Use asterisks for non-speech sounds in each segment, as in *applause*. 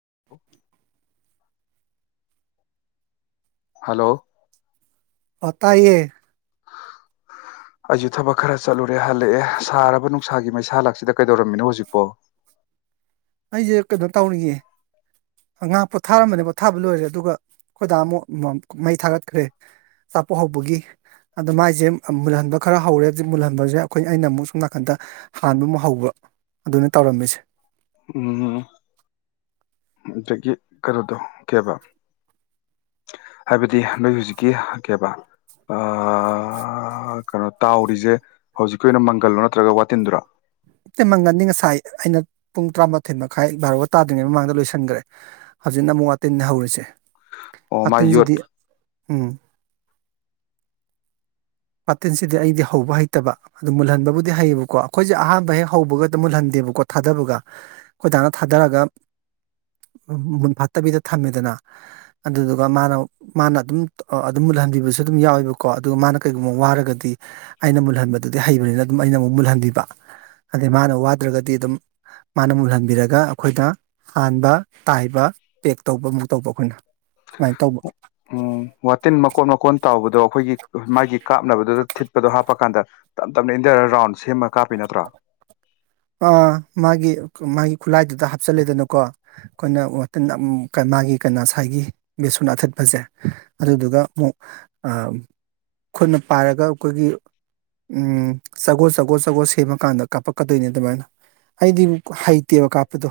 *unintelligible* Hello ꯑ ꯇꯥꯏꯌꯦ *unintelligible* ꯑꯩꯖꯨ ꯊꯕꯛ ꯈꯔ ꯆꯠꯂꯨꯔꯦ ꯍꯜꯂꯛꯑꯦ ꯁꯥꯔꯕ ꯅꯨꯡꯁꯥꯒꯤ ꯃꯩꯁꯥ ꯂꯥꯛꯁꯤꯗ ꯀꯩꯗꯧꯔꯝꯃꯤꯅꯣ ꯍꯧꯖꯤꯛꯄꯣ ꯑꯩꯖꯦ ꯀꯩꯅꯣ ꯇꯧꯔꯤꯌꯦ ꯉꯍꯥꯛ ꯄꯣꯠꯊꯥꯔꯝꯕꯅꯤ ꯄꯣꯠꯊꯥꯕ ꯂꯣꯏꯔꯦ ꯑꯗꯨꯒ ꯈꯣꯏꯗꯥ ꯑꯃꯨꯛ ꯃ ꯃꯩ ꯊꯥꯒꯠꯈ꯭ꯔꯦ ꯑꯆꯥꯄꯣꯠ ꯍꯧꯕꯒꯤ ꯑꯗꯣ ꯃꯥꯏꯖꯦ ꯑꯝ ꯃꯨꯜꯍꯟꯕ ꯈꯔ ꯍꯧꯔꯦ ꯍꯧꯖꯤꯛ ꯃꯨꯜꯍꯟꯕꯖꯦ ꯑꯩꯈꯣꯏ ꯑꯩꯅ ꯑꯃꯨꯛ ꯁꯣꯝ ꯅꯥꯀꯟꯗ ꯍꯥꯟꯕ ꯑꯃꯨꯛ ꯍꯧꯕ ꯑꯗꯨꯅꯦ ꯇꯧꯔꯝꯃꯤꯁꯦ ꯎꯝꯍꯨꯝ ꯑꯗꯒꯤ ꯀꯩꯅꯣꯗꯣ ꯀꯩꯕ ꯍꯥꯏꯕꯗꯤ ꯅꯣꯏ ꯍꯨꯖꯤꯛꯀꯤ ꯀꯩꯕ ꯑꯥ ꯀꯩꯅꯣ ꯇꯥꯎꯔꯤꯖꯦ ꯍꯧꯖꯤꯛꯀꯤ ꯑꯣꯏꯅ ꯃꯪꯒꯜꯂꯣ ꯅꯠꯇ꯭ꯔꯒ ꯋꯥꯇꯤꯟꯗꯨꯔꯣ ꯅꯠꯇꯦ ꯃꯪꯒꯟꯅꯤ ꯉꯁꯥꯏ ꯑꯩꯅ ꯄꯨꯡ ꯇꯔꯥꯃꯥꯊꯣꯏ ꯃꯈꯥꯏ ꯚꯥꯔꯣ ꯇꯥꯗ꯭ꯔꯤꯉꯩ ꯃꯃꯥꯡꯗ ꯂꯣꯏꯁꯤꯟꯒ꯭ꯔꯦ ꯍꯧꯖꯤꯛꯅ ꯑꯃꯨꯛ ꯋꯥꯇꯤꯟꯅꯦ ꯍꯧꯔꯤꯁꯦ ꯑꯣ ꯃꯥ ꯌꯣꯠ ꯋꯥꯇꯤꯟꯖꯤꯗꯤ ꯎꯝ ꯄꯥꯇꯤꯟꯁꯤꯗꯤ ꯑꯩꯗꯤ ꯍꯧꯕ ꯍꯩꯇꯕ ꯑꯗꯨ ꯃꯨꯜꯍꯟꯕꯕꯨꯗꯤ ꯍꯩꯌꯦꯕꯀꯣ ꯑꯩꯈꯣꯏꯖꯦ ꯑꯍꯥꯟꯕ ꯍꯦꯛ ꯍꯧꯕꯒꯗꯤ ꯃꯨꯜꯍꯟꯗꯦꯕꯀꯣ ꯊꯥꯗꯕꯒ ꯑꯈꯣꯏ ꯗꯥꯅ ꯊꯥꯙꯔꯒ ꯃꯨꯟꯐꯥꯠꯇꯕꯤꯗ ꯊꯝꯃꯦꯗꯅ ꯑꯗꯨꯗꯨꯒ ꯃꯥꯅ ꯃꯥꯅ ꯑꯗꯨꯝ ꯑ ꯑꯗꯨꯝ ꯃꯨꯠꯍꯟꯕꯤꯕꯁꯨ ꯑꯗꯨꯝ ꯌꯥꯎꯋꯦꯕꯀꯣ ꯑꯗꯨꯒ ꯃꯥꯅ ꯀꯩꯒꯨꯝꯕ ꯋꯥꯔꯒꯗꯤ ꯑꯩꯅ ꯃꯨꯜꯍꯟꯕꯗꯨꯗꯤ ꯍꯩꯕꯅꯤꯅ ꯑꯗꯨꯝ ꯑꯩꯅ ꯑꯃꯨꯛ ꯃꯨꯜꯍꯟꯕꯤꯕ ꯑꯗꯩ ꯃꯥꯅ ꯋꯥꯗ꯭ꯔꯒꯗꯤ ꯑꯗꯨꯝ ꯃꯥꯅ ꯃꯨꯜꯍꯟꯕꯤꯔꯒ ꯑꯩꯈꯣꯏꯗ ꯍꯥꯟꯕ ꯇꯥꯏꯕ ꯄꯦꯛ ꯇꯧꯕ ꯑꯃꯨꯛ ꯇꯧꯕ ꯑꯩꯈꯣꯏꯅ ꯁꯨꯃꯥꯏ ꯇꯧꯕ ꯎꯝ ꯋꯥꯇꯤꯟ ꯃꯀꯣꯟ ꯃꯀꯣꯟ ꯇꯥꯎꯕꯗꯣ ꯑꯩꯈꯣꯏꯒꯤ ꯃꯥꯒꯤ ꯀꯥꯞꯅꯕꯗꯨꯗ ꯊꯤꯠꯄꯗꯣ ꯍꯥꯞꯄ ꯀꯥꯟꯗ ꯇꯞ ꯇꯞꯅ ꯏꯟꯙꯔꯥ ꯔꯥꯎꯟ ꯁꯦꯝꯃ ꯀꯥꯞꯄꯤ ꯅꯠꯇ꯭ꯔꯣ ꯑꯥ ꯃꯥꯒꯤ ꯃꯥꯒꯤ ꯈꯨꯠꯂꯥꯏꯗꯨꯗ ꯍꯥꯞꯆꯤꯜꯂꯦꯗꯅꯀꯣ ꯑꯩꯈꯣꯏꯅ ꯋꯥꯇꯤꯟꯗ ꯎꯝ ꯀ ꯃꯥꯒꯤ ꯀꯩꯅꯣ ꯉꯁꯥꯏꯒꯤ ꯕꯦꯁꯣꯟ ꯑꯊꯤꯠꯄꯖꯦ ꯑꯗꯨꯗꯨꯒ ꯑꯃꯨꯛ ꯑ ꯈꯨꯠꯅ ꯄꯥꯏꯔꯒ ꯑꯩꯈꯣꯏꯒꯤ ꯎꯝ ꯆꯒꯣ ꯆꯒꯣ ꯆꯒꯣ ꯁꯦꯝꯃꯀꯥꯟꯗ ꯀꯥꯞꯄꯛꯀ ꯗꯩꯅꯦ ꯑꯗꯨꯃꯥꯏꯅ ꯑꯩꯗꯤ ꯍꯩꯇꯦꯕ ꯀꯥꯞꯄꯗꯣ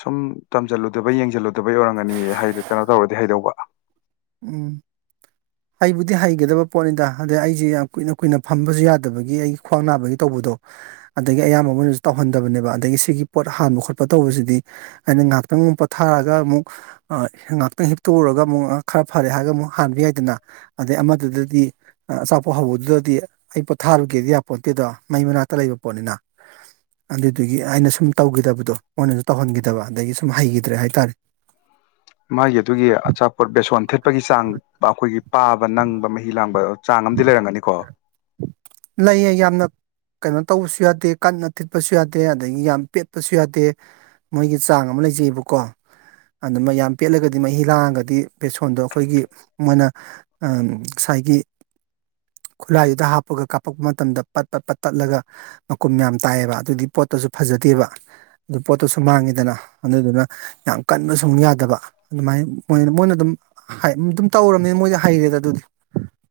ꯁꯨꯝ ꯇꯝꯖꯜꯂꯨꯗꯕꯩ ꯌꯦꯡꯖꯜꯂꯨꯗꯕꯩ ꯑꯣꯏꯔꯝꯒꯅꯤꯌꯦ ꯇꯧꯔꯗꯤ ꯍꯩꯗꯧꯕ ꯎꯝ ꯍꯩꯕꯨꯗꯤ ꯍꯩꯒꯗꯕ ꯄꯣꯠꯅꯤꯗ ꯑꯗꯨꯗ ꯑꯩꯖꯤ ꯌꯥꯝ ꯀꯨꯏꯅ ꯀꯨꯏꯅ ꯐꯝꯕꯖꯨ ꯌꯥꯗꯕꯒꯤ ꯑꯩ ꯈ꯭ꯋꯥꯡ ꯅꯥꯕꯒꯤ ꯇꯧꯕꯗꯣ ꯑꯗꯒꯤ ꯑꯌꯥꯝꯕ ꯃꯣꯏꯅꯖꯨ ꯇꯧꯍꯟꯗꯕꯅꯦꯕ ꯑꯗꯒꯤ ꯁꯤꯒꯤ ꯄꯣꯠ ꯍꯥꯟꯕ ꯈꯣꯠꯄ ꯇꯧꯕꯖꯤꯗꯤ ꯑꯩꯅ ꯉꯍꯥꯛꯇꯪ ꯃꯨꯛ ꯄꯣꯊꯥꯔꯒ ꯑꯃꯨꯛ ꯑ ꯉꯍꯥꯛꯇꯪ ꯍꯤꯞꯇꯣꯛꯎꯔꯒ ꯑꯃꯨꯛ ꯑ ꯈꯔ ꯐꯔꯦ ꯍꯥꯏꯔꯒ ꯑꯃꯨꯛ ꯍꯥꯟꯕ ꯌꯥꯏꯗꯅ ꯑꯗꯩ ꯑꯃꯗꯨꯗꯗꯤ ꯑ ꯑꯆꯥꯄꯣꯠ ꯍꯧꯕꯗꯨꯗꯗꯤ ꯑꯩ ꯄꯣꯊꯥꯔꯨꯒꯦꯗꯤ ꯌꯥꯄꯣꯟꯇꯦꯗꯣ ꯃꯩ ꯃꯅꯥꯛꯇ ꯂꯩꯕ ꯄꯣꯠꯅꯤꯅ ꯑꯗꯨꯗꯨꯒꯤ ꯑꯩꯅ ꯁꯨꯝ ꯇꯧꯒꯤꯗꯕꯗꯣ ꯃꯣꯏꯅꯖꯨ ꯇꯧꯍꯟꯒꯤꯗꯕ ꯑꯗꯒꯤ ꯁꯨꯝ ꯍꯩꯒꯤꯗ꯭ꯔꯦ ꯍꯥꯏꯇꯥꯔꯦ ꯃꯥꯒꯤ ꯑꯗꯨꯒꯤ ꯑꯆꯥꯄꯣꯠ ꯕꯦꯁꯣꯟ ꯊꯤꯠꯄꯒꯤ ꯆꯥꯡ ꯕꯥ ꯑꯩꯈꯣꯏꯒꯤ ꯄꯥꯕ ꯅꯪꯕ ꯃꯍꯤ ꯂꯥꯡꯕ ꯆꯥꯡ ꯑꯝꯗꯤ ꯂꯩꯔꯝꯒꯅꯤꯀꯣ ꯂꯩꯌꯦ ꯌꯥꯝꯅ ꯀꯩꯅꯣ ꯇꯧꯕꯁꯨ ꯌꯥꯗꯦ ꯀꯟꯅ ꯊꯤꯠꯄꯁꯨ ꯌꯥꯗꯦ ꯑꯗꯒꯤ ꯌꯥꯝ ꯄꯦꯠꯄꯁꯨ ꯌꯥꯗꯦ ꯃꯣꯏꯒꯤ ꯆꯥꯡ ꯑꯃ ꯂꯩꯖꯩꯑꯕꯀꯣ ꯑꯗꯨꯃ ꯌꯥꯝ ꯄꯦꯠꯂꯒꯗꯤ ꯃꯍꯤ ꯂꯥꯡꯉꯒꯗꯤ ꯕꯦꯁꯣꯟꯗꯣ ꯑꯩꯈꯣꯏꯒꯤ ꯃꯣꯏꯅ ꯉꯁꯥꯏꯒꯤ ꯈꯨꯠꯂꯥꯏꯗꯨꯗ ꯍꯥꯞꯄꯒ ꯀꯥꯞꯄꯛꯄ ꯃꯇꯝꯗ ꯄꯠ ꯄꯠ ꯄꯠ ꯇꯠꯂꯒ ꯃꯀꯨꯝ ꯌꯥꯝ ꯇꯥꯏꯑꯦꯕ ꯑꯗꯨꯒꯤ ꯄꯣꯠꯇꯨꯁꯨ ꯐꯖꯗꯦꯕ ꯑꯗꯨ ꯄꯣꯠꯇꯨꯁꯨ ꯃꯥꯡꯉꯤꯗꯅ ꯑꯗꯨꯗꯨꯅ ꯌꯥꯝ ꯀꯟꯕ ꯁꯨꯝ ꯌꯥꯗꯕ ꯑꯗꯨꯃꯥꯏꯅ ꯃꯣꯏ ꯃꯣꯏꯅ ꯑꯗꯨꯝ ꯑꯗꯨꯝ ꯇꯧꯔꯕꯅꯤꯅ ꯃꯣꯏꯗꯤ ꯍꯩꯔꯦꯗ ꯑꯗꯨꯗꯤ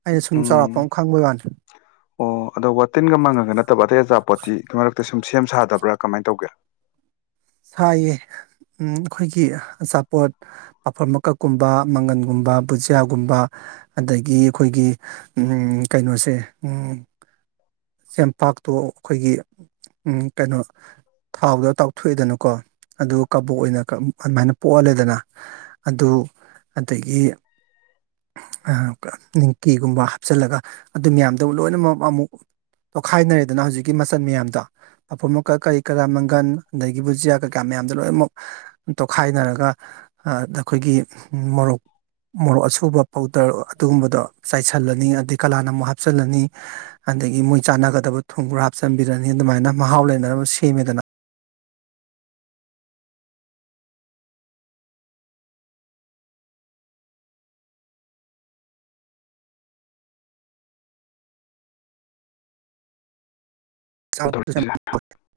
ꯑꯩꯅ ꯁꯨꯝ ꯆꯥꯎꯔꯥꯛꯄ ꯎꯝ ꯑꯃ ꯈꯪꯕꯩ ꯋꯥꯥꯟꯗ *unintelligible* ꯑꯣ ꯑꯗꯣ ꯋꯥꯇꯤꯟꯒ ꯃꯥꯡꯉꯒ ꯅꯠꯇꯕ ꯑꯇꯩ ꯑꯆꯥꯄꯣꯠꯇꯤ ꯃꯔꯛꯇ ꯁꯨꯝ ꯁꯦꯝ ꯁꯥꯗꯕ꯭ꯔꯥ ꯀꯃꯥꯏꯅ ꯇꯧꯒꯦ ꯁꯥꯏꯌꯦ ꯑꯩꯈꯣꯏꯒꯤ ꯑꯆꯥꯄꯣꯠ ꯑꯐ ꯃꯀꯛꯀꯨꯝꯕ ꯃꯪꯒꯟꯒꯨꯝꯕ ꯕꯨꯖꯤꯌꯥꯒꯨꯝꯕ ꯑꯗꯒꯤ ꯑꯩꯈꯣꯏꯒꯤ ꯎ ꯀꯩꯅꯣꯁꯦ ꯆꯦꯡꯄꯥꯛꯇꯣ ꯑꯩꯈꯣꯏꯒꯤ ꯀꯩꯅꯣ ꯊꯥꯎꯗꯣ ꯇꯥꯎꯊꯣꯛꯏꯗꯅꯀꯣ ꯑꯗꯨꯒ ꯀꯕꯣꯛ ꯑꯣꯏꯅ ꯑꯗꯨꯃꯥꯏꯅ ꯄꯣꯛꯍꯜꯂꯦꯗꯅ ꯑꯗꯨ ꯑꯗꯒꯤ ꯅꯤꯡꯀꯤꯒꯨꯝꯕ ꯍꯥꯞꯆꯤꯜꯂꯒ ꯑꯗꯨ ꯃꯌꯥꯝꯗꯣ ꯂꯣꯏꯅꯃꯛ ꯑꯃꯨꯛ ꯇꯣꯈꯥꯏꯅꯔꯦꯗꯅ ꯍꯧꯖꯤꯛꯀꯤ ꯃꯆꯜ ꯃꯌꯥꯝꯗꯣ ꯑꯄꯣꯃꯛꯀ ꯀꯔꯤ ꯀꯔꯥ ꯃꯪꯒꯟ ꯑꯗꯒꯤ ꯕꯨꯖꯤꯌꯥ ꯀꯩꯀꯥ ꯃꯌꯥꯝꯗꯣ ꯂꯣꯏꯅꯃꯛ ꯇꯣꯈꯥꯏꯅꯔꯒ ꯑꯩꯈꯣꯏꯒꯤ ꯃꯣꯔꯣꯛ ꯃꯣꯔꯣꯛ ꯑꯁꯨꯕ ꯄꯥꯎꯗꯔ ꯑꯗꯨꯒꯨꯝꯕꯗꯣ ꯆꯥꯏꯁꯤꯜꯂꯅꯤ ꯑꯗꯩ ꯀꯂꯥꯅ ꯑꯃꯨꯛ ꯍꯥꯞꯆꯜꯂꯅꯤ ꯑꯗꯒꯤ ꯃꯣꯏ ꯆꯥꯟꯅꯒꯗꯕ ꯊꯨꯝꯕꯨ꯭ꯔ ꯍꯥꯞꯆꯤꯟꯕꯤꯔꯅꯤ ꯑꯗꯨꯃꯥꯏꯅ ꯃꯍꯥꯎ ꯂꯩꯅꯅꯕ ꯁꯦꯝꯃꯦꯗꯅ ꯆꯥꯎ *unintelligible*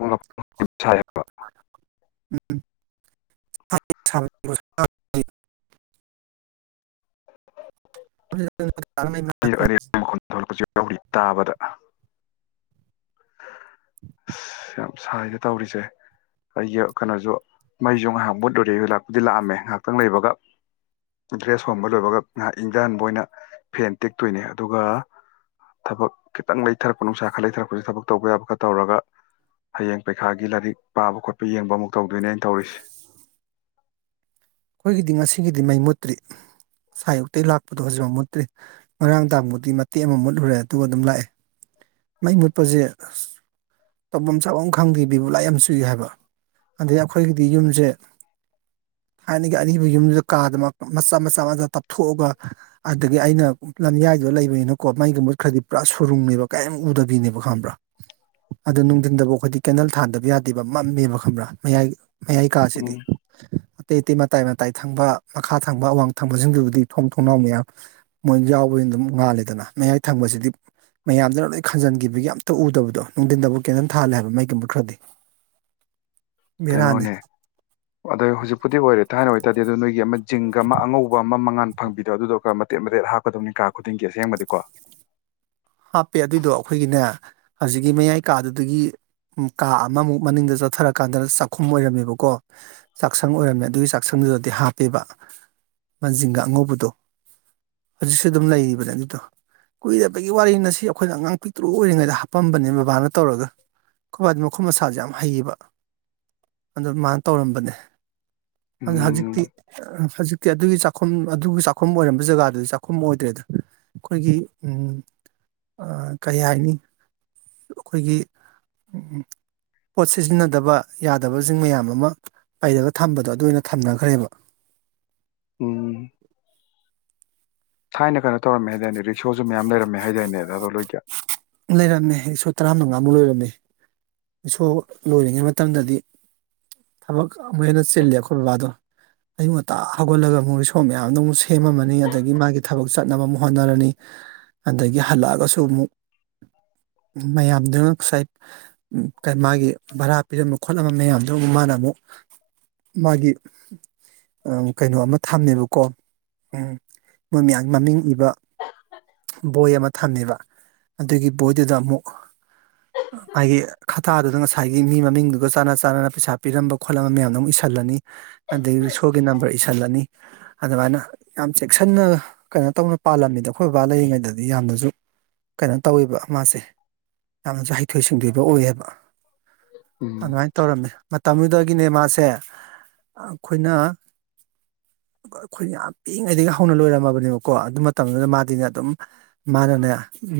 ꯎꯡ *unintelligible* ꯎꯝ *unintelligible* ꯑꯔꯛ ꯑꯔꯦ ꯃꯈꯨꯟ ꯊꯣꯛꯂꯛꯄꯁꯨ ꯌꯥꯎꯔꯤ ꯇꯥꯕꯗ ꯑꯁ ꯌꯥꯝ ꯁꯥꯏꯒ ꯇꯧꯔꯤꯁꯦ ꯑꯩꯒꯤ ꯀꯩꯅꯣꯁꯨ ꯃꯩꯁꯨ ꯉꯥꯏꯍꯥꯛ ꯃꯣꯠ ꯂꯔꯦ ꯂꯥꯛꯄꯨꯗꯤ ꯂꯥꯛꯑꯝꯃꯦ ꯉꯥꯏꯍꯥꯛꯇꯪ ꯂꯩꯕꯒ꯫ ꯗ꯭ꯔꯦꯁ ꯍꯣꯟꯕ ꯂꯣꯏꯕꯒ ꯉꯥꯏꯍꯥꯛ ꯏꯪꯊꯍꯟꯕ ꯑꯣꯏꯅ ꯐꯦꯟ ꯇꯦꯛꯇꯣꯏꯅꯦ ꯑꯗꯨꯒ ꯊꯕꯛ ꯈꯤꯇꯪ ꯂꯩꯊꯔꯛꯄ ꯅꯨꯡꯁꯥ ꯈꯔ ꯂꯩꯊꯔꯛꯄꯁꯦ ꯊꯕꯛ꯫ ꯇꯧꯕ ꯌꯥꯕ ꯈ ꯇꯧꯔꯒ ꯍꯌꯦꯡ ꯄꯩꯈꯥꯒꯤ ꯂꯥꯏꯔꯤꯛ ꯄꯥꯕ ꯈꯣꯠꯄ ꯌꯦꯡꯕ ꯑꯃꯨꯛ ꯇꯧꯗꯣꯏꯅꯦ ꯑꯩꯅ ꯇꯧꯔꯤꯁꯦ꯫ ꯑꯩꯈꯣꯏꯒꯤꯗꯤ ꯉꯁꯤꯒꯤꯗꯤ ꯃꯩ ꯃꯨꯠꯇ꯭ꯔꯤ ꯉꯁꯥꯏ ꯑꯌꯨꯛꯇ ꯂꯥꯛꯄꯗꯣ ꯍꯧꯖꯤꯛꯐ ꯃꯨꯠꯇ꯭ꯔꯤ꯫ ꯉꯔꯥꯡ ꯇꯥꯕꯨꯗꯤ ꯃꯇꯦꯛ ꯑꯃ ꯃꯨꯠꯂꯨꯔꯦ ꯑꯗꯨꯒ ꯑꯗꯨꯝ ꯂꯥꯛꯑꯦ ꯃꯩ ꯃꯨꯠꯄꯁꯦ ꯑꯁ꯫ ꯇꯧꯐꯝ ꯆꯥꯐꯝ ꯈꯪꯗꯦ ꯕꯤꯕꯨ ꯂꯥꯏ ꯌꯥꯝ ꯆꯨꯏ ꯍꯥꯏꯕ ꯑꯗꯩ ꯑꯩꯈꯣꯏꯒꯤꯗꯤ ꯌꯨꯝꯁꯦ ꯊꯥꯏꯅꯒꯤ ꯑꯔꯤꯕ ꯌꯨꯝꯗꯨꯗ ꯀꯥꯗꯅ ꯃꯆꯥ ꯃꯆꯥ ꯃꯆꯥ ꯇꯞꯊꯣꯛꯑꯒ ꯑꯗꯨꯗꯒꯤ ꯑꯩꯅ꯫ ꯂꯝꯌꯥꯏꯗꯨꯗ ꯂꯩꯕꯅꯤꯅꯀꯣ ꯃꯩꯒ ꯃꯨꯠꯈ꯭ꯔꯗꯤ ꯄꯨꯔꯥ ꯁꯨꯔꯨꯡꯅꯦꯕ ꯀꯔꯤꯝ ꯎꯗꯕꯤꯅꯦꯕ ꯈꯪꯕ꯭ꯔꯥ꯫ ꯑꯗꯨꯗꯣ ꯅꯨꯡꯊꯤꯟꯗꯕꯨ ꯑꯩꯈꯣꯏꯗꯤ ꯀꯦꯅꯦꯜ ꯊꯥꯟꯗꯕ ꯌꯥꯗꯦꯕ ꯃꯝꯃꯦꯕ ꯈꯪꯕ꯭ꯔꯥ ꯃꯌꯥꯏ꯫ ꯃꯌꯥꯏ ꯀꯥꯁꯤꯗꯤ꯫ ꯎꯝ ꯑꯇꯩ ꯑꯇꯩ ꯃꯇꯥꯏ ꯃꯇꯥꯏ ꯊꯪꯕ ꯃꯈꯥ ꯊꯪꯕ ꯑꯋꯥꯡ ꯊꯪꯕꯁꯤꯡꯗꯨꯕꯨꯗꯤ ꯊꯣꯡ ꯊꯣꯡꯅꯥꯎ ꯃꯌꯥꯝ꯫ ꯃꯣꯏ ꯌꯥꯎꯕꯅ ꯑꯗꯨꯝ ꯉꯥꯂꯦꯗꯅ ꯃꯌꯥꯏ ꯊꯪꯕꯁꯤꯗꯤ꯫ ꯃꯌꯥꯝꯗꯨꯅ ꯂꯣꯏ ꯈꯟꯖꯤꯟꯈꯤꯕꯒꯤ ꯑꯝꯇ ꯎꯗꯕꯗꯣ ꯅꯨꯡꯊꯤꯟꯗꯕꯨ ꯀꯦꯟꯇꯟ ꯊꯥꯍꯜꯂꯦ ꯍꯥꯏꯕ ꯃꯩꯒꯨꯝꯕ ꯈ꯭ꯔꯗꯤ꯫ ꯀꯩꯅꯣꯅꯦ꯫ ꯑꯗꯣ ꯍꯧꯖꯤꯛꯄꯨꯗꯤ ꯑꯣꯏꯔꯦ ꯊꯥꯏꯅ ꯑꯣꯏꯇꯥꯔꯗꯤ ꯑꯗꯨ ꯅꯣꯏꯒꯤ ꯑꯃ ꯖꯤꯡꯒ ꯑꯃ ꯑꯉꯧꯕ ꯑꯃ ꯃꯉꯥꯟ ꯐꯪꯕꯤꯗꯣ ꯑꯗꯨꯗꯣꯒꯔ ꯃꯇꯦꯛꯠ ꯃꯇꯦꯛꯠ ꯍꯥꯞꯄ꯫ ꯀꯀꯗꯕꯅꯤ ꯀꯥ ꯈꯨꯗꯤꯡꯒꯤ ꯑꯁꯦꯡꯕꯗꯤꯀꯣ꯫ ꯍꯥꯞꯄꯦ ꯑꯗꯨꯏꯗꯣ ꯑꯩꯈꯣꯏꯒꯤꯅꯦ ꯍꯧꯖꯤꯛꯀꯤ ꯃꯌꯥꯏ ꯀꯥꯗꯨꯗꯒꯤ꯫ ꯎꯝ ꯀꯥ ꯑꯃꯃꯨꯛ ꯃꯅꯤꯡꯗ ꯆꯠꯊꯔꯀꯥꯟꯗ ꯆꯥꯛꯈꯨꯝ ꯑꯣꯏꯔꯝꯃꯦꯕꯀꯣ ꯆꯥꯛꯁꯪ ꯑꯣꯏꯔꯝꯃꯦ ꯑꯗꯨꯒꯤ ꯆꯥꯛꯁꯪꯗꯨꯗꯗꯤ ꯍꯥꯞꯄꯦꯕ ꯖꯤꯟꯒ ꯑꯉꯧꯕꯗꯣ ꯍꯧꯖꯤꯛ ꯁꯨ ꯑꯗꯨꯝ ꯂꯩꯔꯤꯕ ꯑꯗꯨꯗꯣ ꯀꯨꯏꯔꯕꯩ ꯋꯥꯔꯤꯅ ꯁꯤ ꯑꯩꯈꯣꯏꯅ ꯑꯉꯥꯡ ꯄꯤꯛꯇ꯭ꯔꯨ ꯑꯣꯏꯔꯤꯉꯩꯗ ꯍꯥꯞꯄꯝꯕꯅꯦ ꯕꯕꯥꯅ ꯇꯧꯔꯒ ꯑꯩꯈꯣꯏ ꯕꯥꯗꯤ ꯃꯈꯨꯠ ꯃꯁꯥꯁꯦ ꯌꯥꯝ ꯍꯩꯌꯦꯕ ꯑꯗꯨ ꯃꯥꯅ ꯇꯧꯔꯝꯕꯅꯦ ꯑꯗꯨ ꯍꯧꯖꯤꯛꯇꯤ ꯎꯝ ꯍꯧꯖꯤꯛꯇꯤ ꯑꯗꯨꯒꯤ ꯆꯥꯛꯈꯨꯝ ꯑꯗꯨꯒꯤ ꯆꯥꯛꯈꯨꯝ ꯑꯣꯏꯔꯝꯕ ꯖꯒꯥꯗꯨꯗꯤ ꯆꯥꯛꯈꯨꯝ ꯑꯣꯏꯗ꯭ꯔꯦꯗ꯫ ꯑꯩꯈꯣꯏꯒꯤ ꯎꯝ ꯀꯩ ꯍꯥꯏꯅꯤ ꯑꯩꯈꯣꯏꯒꯤ ꯎꯝ ꯄꯣꯠ ꯁꯤꯖꯤꯟꯅꯗꯕ ꯌꯥꯗꯕꯁꯤꯡ ꯃꯌꯥꯝ ꯑꯃ ꯄꯩꯔꯒ ꯊꯝꯕꯗꯣ ꯑꯗꯨ ꯑꯣꯏꯅ ꯊꯝꯅꯈ꯭ꯔꯦꯕ ꯎꯝ ꯊꯥꯏꯅ ꯀꯩꯅꯣ ꯇꯧꯔꯝꯃꯦ ꯍꯥꯏꯗꯥꯏꯅꯦ ꯔꯤꯛꯁꯣꯁꯨ ꯃꯌꯥꯝ ꯂꯩꯔꯝꯃꯦ ꯍꯥꯏꯗꯥꯏꯅꯦ ꯔꯥꯍꯨꯜ ꯍꯣꯏꯒꯤ ꯂꯩꯔꯝꯃꯦ ꯔꯤꯛꯁꯣ ꯇꯔꯥꯃꯉꯥꯃꯨꯛ ꯂꯣꯏꯔꯝꯃꯦ ꯔꯤꯛꯁꯣ ꯂꯣꯏꯔꯤꯉꯩ ꯃꯇꯝꯗꯗꯤ ꯊꯕꯛ ꯑꯃꯨꯛ ꯍꯦꯟꯅ ꯆꯤꯜꯂꯦ ꯑꯩꯈꯣꯏ ꯕꯕꯥꯗꯣ ꯑꯌꯨꯛ ꯉꯇꯥ ꯍꯧꯒꯠꯂꯒ ꯑꯃꯨꯛ ꯔꯤꯛꯁꯣ ꯃꯌꯥꯝꯗꯣ ꯑꯃꯨꯛ ꯁꯦꯝꯃꯝꯃꯅꯤ ꯑꯗꯒꯤ ꯃꯥꯒꯤ ꯊꯕꯛ ꯆꯠꯅꯕ ꯑꯃꯨꯛ ꯍꯣꯠꯅꯔꯅꯤ ꯑꯗꯒꯤ ꯍꯜꯂꯛꯑꯒꯁꯨ ꯑꯃꯨꯛ ꯃꯌꯥꯝꯗꯨꯅ ꯉꯁꯥꯏ ꯃꯥꯒꯤ ꯚꯔꯥ ꯄꯤꯔꯝꯕ ꯈꯣꯠꯂꯝꯕ ꯃꯌꯥꯝꯗꯨ ꯑꯃꯨꯛ ꯃꯥꯅ ꯑꯃꯨꯛ ꯃꯥꯒꯤ ꯀꯩꯅꯣ ꯑꯃ ꯊꯝꯃꯦꯕꯀꯣ ꯎꯝ ꯃꯣꯏ ꯃꯌꯥꯝꯒꯤ ꯃꯃꯤꯡ ꯏꯕ ꯕꯣꯏ ꯑꯃ ꯊꯝꯃꯦꯕ ꯑꯗꯨꯒꯤ ꯕꯣꯏꯗꯨꯗ ꯑꯃꯨꯛ ꯃꯥꯒꯤ ꯈꯠꯇꯥꯗꯨꯗ ꯉꯁꯥꯏꯒꯤ ꯃꯤ ꯃꯃꯤꯡꯗꯨꯒ ꯆꯥꯟꯅ ꯆꯥꯟꯅꯅ ꯄꯩꯁꯥ ꯄꯤꯔꯝꯕ ꯈꯣꯠꯂꯝꯕ ꯃꯌꯥꯝꯗꯣ ꯑꯃꯨꯛ ꯏꯁꯤꯜꯂꯅꯤ ꯑꯗꯒꯤ ꯔꯤꯛꯁꯣꯒꯤ ꯅꯝꯕꯔ ꯏꯁꯤꯜꯂꯅꯤ ꯑꯗꯨꯃꯥꯏꯅ ꯌꯥꯝ ꯆꯦꯛꯁꯤꯟꯅ ꯀꯩꯅꯣ ꯇꯧꯅ ꯄꯥꯜꯂꯝꯃꯤꯗ ꯑꯩꯈꯣꯏ ꯕꯕꯥ ꯂꯩꯔꯤꯉꯩꯗꯗꯤ ꯌꯥꯝꯅꯁꯨ ꯀꯩꯅꯣ ꯇꯧꯋꯦꯕ ꯃꯥꯁꯦ ꯌꯥꯝꯅꯁꯨ ꯍꯩꯊꯣꯏ ꯁꯤꯡꯊꯣꯏꯕ ꯑꯣꯏꯌꯦꯕ ꯎꯝ ꯑꯗꯨꯃꯥꯏ ꯇꯧꯔꯝꯃꯤ ꯃꯇꯝꯗꯨꯗꯒꯤꯅꯦ ꯃꯥꯁꯦ ꯑꯩꯈꯣꯏꯅ ꯑꯩꯈꯣꯏꯅ ꯌꯥꯝ ꯄꯤꯛꯏꯉꯩꯗꯒꯤ ꯍꯧꯅ ꯂꯣꯏꯔꯝꯃꯕꯅꯦꯕꯀꯣ ꯑꯗꯨ ꯃꯇꯝꯗꯨꯗ ꯃꯥꯗꯤꯅꯦ ꯑꯗꯨꯝ ꯃꯥꯅꯅꯦ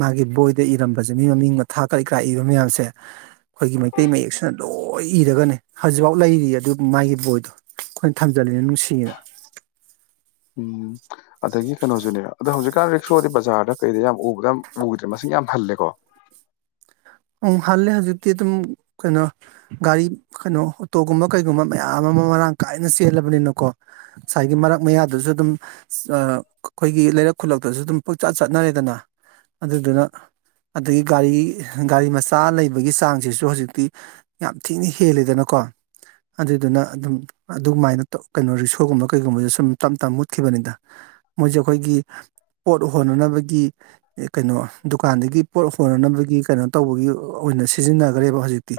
ꯃꯥꯒꯤ ꯕꯣꯏꯗ ꯏꯔꯝꯕꯁꯦ ꯃꯤ ꯃꯃꯤꯡ ꯃꯊꯥ ꯀꯔꯤ ꯀꯌꯥ ꯏꯕ ꯃꯌꯥꯝꯁꯦ ꯑꯩꯈꯣꯏꯒꯤ ꯃꯩꯇꯩ ꯃꯌꯦꯛꯁꯤꯅ ꯂꯣꯏ ꯏꯔꯒꯅꯤ ꯍꯧꯖꯤꯛꯐꯥꯎ ꯂꯩꯔꯤ ꯑꯗꯨ ꯃꯥꯒꯤ ꯕꯣꯏꯗꯣ ꯑꯩꯈꯣꯏꯅ ꯊꯝꯖꯜꯂꯤꯅ ꯅꯨꯡꯁꯤꯌꯦꯅ ꯎꯝ ꯑꯗꯒꯤ ꯀꯩꯅꯣꯁꯨꯅꯦ ꯑꯗꯣ ꯍꯧꯖꯤꯛꯀꯥꯟ ꯔꯤꯛꯁꯣꯗꯤ ꯕꯖꯥꯔꯗ ꯀꯩꯗ ꯌꯥꯝ ꯎꯕꯗꯣ ꯎꯗ꯭ꯔꯦ ꯃꯁꯤꯡ ꯌꯥꯝ ꯍꯜꯂꯦꯀꯣ ꯎꯝ ꯍꯜꯂꯦ ꯍꯧꯖꯤꯛꯇꯤ ꯑꯗꯨꯝ ꯀꯩꯅꯣ ꯒꯥꯔꯤ ꯀꯩꯅꯣ ꯑꯣꯇꯣꯒꯨꯝꯕ ꯀꯩꯒꯨꯝꯕ ꯃꯌꯥꯝ ꯑꯃ ꯃꯔꯥꯡ ꯀꯥꯏꯅ ꯆꯦꯜꯂꯕꯅꯤꯅꯀꯣ ꯉꯁꯥꯏꯒꯤ ꯃꯔꯛ ꯃꯌꯥꯗꯨꯁꯨ ꯑꯗꯨꯝ ꯑꯥ ꯑꯩꯈꯣꯏꯒꯤ ꯂꯩꯔꯛ ꯈꯨꯜꯂꯛꯇꯁꯨ ꯑꯗꯨꯝ ꯄꯪꯆꯠ ꯆꯠꯅꯔꯦꯗꯅ ꯑꯗꯨꯗꯨꯅ ꯑꯗꯒꯤ ꯒꯥꯔꯤ ꯒꯥꯔꯤ ꯃꯆꯥ ꯂꯩꯕꯒꯤ ꯆꯥꯡꯁꯤꯁꯨ ꯍꯧꯖꯤꯛꯇꯤ ꯌꯥꯝ ꯊꯤꯅ ꯍꯦꯜꯂꯦꯗꯅꯀꯣ ꯑꯗꯨꯗꯨꯅ ꯑꯗꯨꯝ ꯑꯗꯨꯃꯥꯏꯅ ꯀꯩꯅꯣ ꯔꯤꯛꯁꯣꯒꯨꯝꯕ ꯀꯩꯒꯨꯝꯕꯁꯦ ꯁꯨꯝ ꯇꯞ ꯇꯞꯅ ꯃꯨꯠꯈꯤꯕꯅꯤꯗ ꯃꯣꯏꯁꯦ ꯑꯩꯈꯣꯏꯒꯤ ꯄꯣꯠ ꯍꯣꯟꯅꯅꯕꯒꯤ ꯀꯩꯅꯣ ꯗꯨꯀꯥꯟꯗꯒꯤ ꯄꯣꯠ ꯍꯣꯟꯅꯅꯕꯒꯤ ꯀꯩꯅꯣ ꯇꯧꯕꯒꯤ ꯑꯣꯏꯅ ꯁꯤꯖꯤꯟꯅꯈ꯭ꯔꯦꯕ ꯍꯧꯖꯤꯛꯇꯤ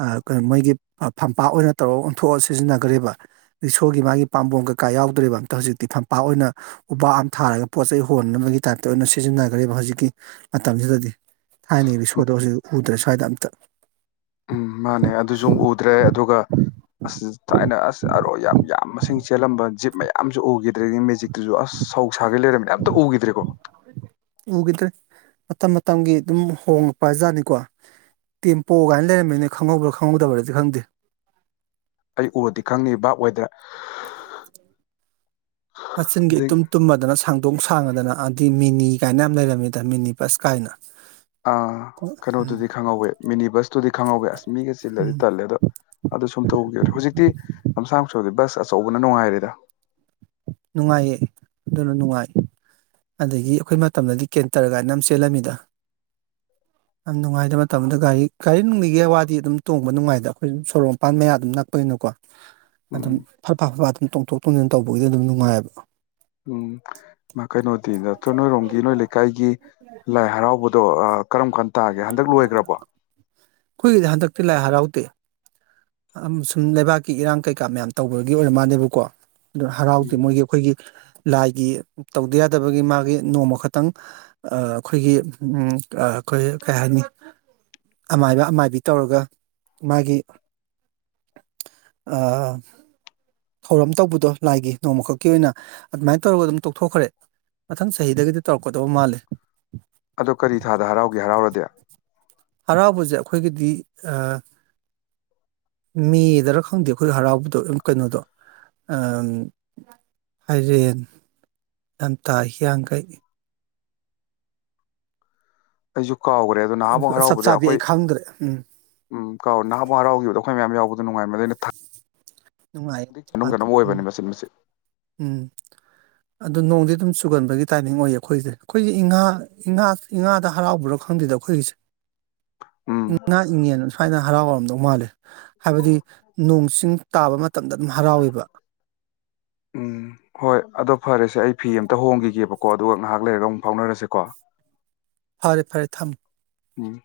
ꯑꯥ ꯀ ꯃꯣꯏꯒꯤ ꯐꯝꯄꯥꯛ ꯑꯣꯏꯅ ꯇꯧꯔꯒ ꯑꯣꯟꯊꯣꯛꯑ ꯁꯤꯖꯤꯟꯅꯈ꯭ꯔꯦꯕ ꯔꯤꯛꯁꯣꯒꯤ ꯃꯥꯒꯤ ꯄꯥꯝꯕꯣꯝ ꯀꯩꯀꯥ ꯌꯥꯎꯗ꯭ꯔꯦꯕ ꯑꯝꯇ ꯍꯧꯖꯤꯛꯇꯤ ꯐꯝꯄꯥꯛ ꯑꯣꯏꯅ ꯎꯕꯥꯛ ꯑꯃ ꯊꯥꯔꯒ ꯄꯣꯠ ꯆꯩ ꯍꯣꯟꯕꯒꯤ ꯇꯥꯏꯞꯇ ꯑꯣꯏꯅ ꯁꯤꯖꯤꯟꯅꯈ꯭ꯔꯦꯕ ꯍꯧꯖꯤꯛꯀꯤ ꯃꯇꯝꯁꯤꯗꯗꯤ ꯊꯥꯏꯅꯒꯤ ꯎꯝ ꯔꯤꯛꯁꯣꯗꯣ ꯍꯧꯖꯤꯛ ꯎꯗ꯭ꯔꯦ ꯁ꯭ꯋꯥꯏꯗ ꯑꯝꯇ ꯎꯝ ꯃꯥꯅꯦ ꯑꯗꯨꯁꯨ ꯎꯗ꯭ꯔꯦ ꯑꯗꯨꯒ ꯑꯁ ꯊꯥꯏꯅ ꯑꯁ ꯑꯔꯣꯏ ꯌꯥꯝ ꯃꯁꯤꯡ ꯆꯦꯜꯂꯝꯕ ꯖꯤꯞ ꯃꯌꯥꯝꯁꯨ ꯎꯈꯤꯗ꯭ꯔꯦ ꯃꯦꯖꯤꯛ ꯑꯗꯨꯨꯁꯨ ꯑꯁ ꯁꯧꯁꯥꯒꯩ ꯂꯩꯔꯝꯃꯤꯅꯦ ꯑꯝꯇ ꯎꯈꯤꯗ꯭ꯔꯦꯀꯣ ꯎꯈꯤꯗ꯭ꯔꯦ ꯃꯇꯝ ꯃꯇꯝꯒꯤ ꯑꯗꯨꯝ ꯍꯣꯡꯂꯛꯄ ꯖꯥꯠꯅꯤꯀꯣ ꯇꯦꯝꯄꯣ ꯀꯥꯏꯅ ꯂꯩꯔꯝꯃꯤꯅꯦ ꯅꯣꯏ ꯈꯪꯍꯧꯕ꯭ꯔꯥ ꯈꯪꯍꯧꯗꯕ꯭ꯔꯗꯤ ꯈꯪꯗꯦ ꯑꯩ ꯎꯔꯗꯤ ꯈꯪꯅꯤ ꯚꯥꯞ ꯑꯣꯏꯗ꯭ꯔ ꯃꯆꯤꯟꯒ ꯏꯇꯨꯝ ꯇꯨꯝꯃꯗꯅ ꯁꯥꯡꯗꯣꯡ ꯁꯥꯡꯉꯗꯅ ꯑꯗꯤ ꯃꯤꯅꯤ ꯀꯥꯏꯅ ꯌꯥꯝ ꯂꯩꯔꯝꯃꯤꯗ ꯃꯤꯅꯤ ꯕꯁ ꯀꯥꯏꯅ ꯑ ꯎꯝ ꯀꯩꯅꯣꯗꯨꯗꯤ ꯈꯪꯍꯧꯋꯦ ꯃꯤꯅꯤ ꯕꯁꯇꯨꯗꯤ ꯈꯪꯍꯧꯋꯦ ꯑꯁ ꯃꯤꯒ ꯆꯤꯜꯂꯗꯤ ꯎꯝ ꯇꯜꯂꯦ ꯑꯗꯣ ꯑꯗꯨꯁꯨ ꯑꯃꯇꯥ ꯎꯈꯤꯕ꯭ꯔꯦ ꯍꯧꯖꯤꯛꯇꯤ ꯂꯝꯁꯥꯡ ꯆꯇꯄꯁꯦ ꯕꯁ ꯑꯆꯧꯕꯅ ꯅꯨꯡꯉꯥꯏꯔꯦꯗ ꯅꯨꯡꯉꯥꯏꯌꯦ ꯑꯗꯨꯅ ꯅꯨꯡꯉꯥꯏ ꯑꯗꯒꯤ ꯑꯩꯈꯣꯏ ꯃꯇꯝꯗꯗꯤ ꯀꯦꯟꯇꯔ ꯀꯥꯏꯅ ꯑꯃ ꯆꯦꯜꯂꯝꯃꯤꯗ *inaudible* ꯌꯥꯝ ꯅꯨꯡꯉꯥꯏꯇꯕ ꯃꯇꯝꯗꯨꯗ ꯒꯥꯔꯤ ꯒꯥꯔꯤ ꯅꯨꯡꯂꯤꯒꯤ ꯋꯥꯗꯤ ꯑꯗꯨꯝ ꯇꯣꯡꯕ ꯅꯨꯡꯉꯥꯏꯗ ꯑꯩꯈꯣꯏ ꯁꯨꯝ ꯁꯣꯔꯣꯛ ꯃꯄꯥꯟ ꯃꯌꯥ ꯑꯗꯨꯝ ꯅꯛꯄꯅꯤꯅ ꯀꯣ *unintelligible* ꯑꯗꯨꯝ ꯐꯠ ꯐꯥ ꯐꯠ ꯐꯥ ꯑꯗꯨꯝ ꯇꯣꯡꯊꯣꯛ ꯇꯣꯡꯁꯤꯅ ꯇꯧꯕꯒꯤꯗꯤ ꯑꯗꯨꯝ ꯅꯨꯡꯉꯥꯏꯑꯕ ꯎꯝ ꯃꯥ ꯀꯩꯅꯣꯗꯤ ꯅꯠꯇ ꯅꯣꯏꯔꯣꯝꯒꯤ ꯅꯣꯏ ꯂꯩꯀꯥꯏꯒꯤ ꯂꯥꯏ ꯍꯔꯥꯎꯕꯗꯣ ꯀꯔꯝ ꯀꯥꯟ ꯇꯥꯒꯦ ꯍꯟꯗꯛ ꯂꯣꯏꯈ꯭ꯔꯕꯣ? ꯑꯩꯈꯣꯏꯒꯤꯗꯤ ꯍꯟꯗꯛꯇꯤ ꯂꯥꯏ ꯍꯔꯥꯎꯗꯦ ꯑ ꯁꯨꯝ ꯂꯩꯕꯥꯛꯀꯤ ꯏꯔꯥꯡ ꯀꯩꯀꯥ ꯃꯌꯥꯝ ꯇꯧꯕꯒꯤ ꯑꯣꯏꯔ ꯃꯥꯜꯂꯦꯕꯀꯣ ꯑꯗꯨ ꯍꯔꯥꯎꯗꯦ ꯎꯝ ꯃꯣꯏꯒꯤ ꯑꯩꯈꯣꯏꯒꯤ ꯂꯥꯏꯒꯤ ꯇꯧꯗ ꯌꯥꯗꯕꯒꯤ ꯃꯥꯒꯤ ꯅꯣꯡꯃ ꯈꯛꯇꯪ ꯑꯥ ꯑꯩꯈꯣꯏꯒꯤ ꯎ ꯑ ꯑꯩꯈꯣꯏꯒꯤ ꯀꯥꯔꯤ ꯍꯥꯏꯅꯤ ꯑꯃꯥꯏꯕ ꯑꯃꯥꯏꯕꯤ ꯇꯧꯔꯒ ꯃꯥꯒꯤ ꯑꯥ ꯊꯧꯔꯝ ꯇꯧꯕꯗꯣ ꯂꯥꯏꯒꯤ ꯅꯣꯡꯃꯈꯛꯀꯤ ꯑꯣꯏꯅ ꯑꯗꯨꯃꯥꯏꯅ ꯇꯧꯔꯒ ꯑꯗꯨꯝ ꯇꯣꯛꯊꯣꯛꯈ꯭ꯔꯦ ꯃꯊꯪ ꯆꯍꯤꯗꯒꯗꯤ ꯇꯧꯔꯛꯀꯗꯕ ꯃꯥꯜꯂꯤ ꯑꯗꯣ ꯀꯔꯤ ꯊꯥꯗ ꯍꯔꯥꯎꯒꯦ ꯍꯔꯥꯎꯔꯗꯤ ꯍꯔꯥꯎꯕꯁꯦ ꯑꯩꯈꯣꯏꯒꯤꯗꯤ ꯃꯦꯗꯔ ꯈꯪꯗꯦ ꯑꯩꯈꯣꯏ ꯍꯔꯥꯎꯕꯗꯣ ꯀꯩꯅꯣꯗꯣ ꯑ ꯐꯥꯏꯔꯦꯟ ꯂꯝꯇꯥ ꯍꯤꯌꯥꯡꯒꯩ ꯑꯩꯁꯨ ꯀꯥꯎꯈ꯭ꯔꯦ ꯑꯗꯨꯗꯣ ꯅꯍꯥꯕꯣ ꯆꯞ ꯍꯔꯥꯎꯕꯗ ꯆꯥꯕꯤ ꯑꯩ ꯑꯩꯈꯣꯏ ꯈꯪꯗ꯭ꯔꯦ ꯎꯝ ꯎꯝ ꯀꯥꯎ ꯅꯍꯥꯟꯃꯨꯛ ꯍꯔꯥꯎꯈꯤꯕꯗ ꯑꯩꯈꯣꯏ ꯃꯌꯥꯝ ꯌꯥꯎꯕꯗ ꯅꯨꯡꯉꯥꯏꯕꯅꯦ ꯊꯥ ꯅꯨꯡꯉꯥꯏꯌꯦ ꯀ ꯀꯩꯅꯣꯝ ꯀꯩꯅꯣꯝ ꯎꯝ ꯑꯣꯏꯕꯅꯤ ꯃꯆꯤꯠ ꯃꯆꯠ ꯎꯝ ꯑꯗꯨ ꯅꯣꯡꯗꯤ ꯑꯗꯨꯝ ꯆꯨꯒꯟꯕꯒꯤ ꯇꯥꯏꯃꯤꯡ ꯑꯣꯏꯌꯦ ꯑꯩꯈꯣꯏꯁꯦ ꯑꯩꯈꯣꯏꯁꯦ ꯏꯉꯥ ꯏꯉꯥ ꯏꯉꯥꯗ ꯍꯔꯥꯎꯕ꯭ꯔꯥ ꯈꯪꯗꯦꯗ ꯑꯩꯈꯣꯏꯒꯤꯁꯦ ꯎꯝ ꯏꯪꯉꯥ ꯏꯪꯉꯦꯅ ꯁꯨꯋꯥꯏꯗ ꯍꯔꯥꯎꯔꯝꯗꯧ ꯃꯥꯜꯂꯤ ꯍꯥꯏꯕꯗꯤ ꯅꯣꯡ ꯆꯤꯡ ꯇꯥꯕ ꯃꯇꯝꯗ ꯑꯗꯨꯝ ꯍꯔꯥꯎꯋꯦꯕ *unintelligible* ꯎꯝ ꯍꯣꯏ ꯑꯗꯣ ꯐꯔꯦꯁꯦ ꯑꯩ ꯐꯤ ꯑꯃꯝꯇ ꯍꯣꯡꯈꯤꯒꯦꯕꯀꯣ ꯑꯗꯨꯒ ꯉꯥꯏꯍꯥꯛ ꯂꯩꯔꯒ ꯑꯃꯨꯛ ꯐꯥꯎꯅꯔꯁꯦꯀꯣ ꯐꯔꯦ ꯐꯔꯦ ꯊꯝꯃ ꯎꯝ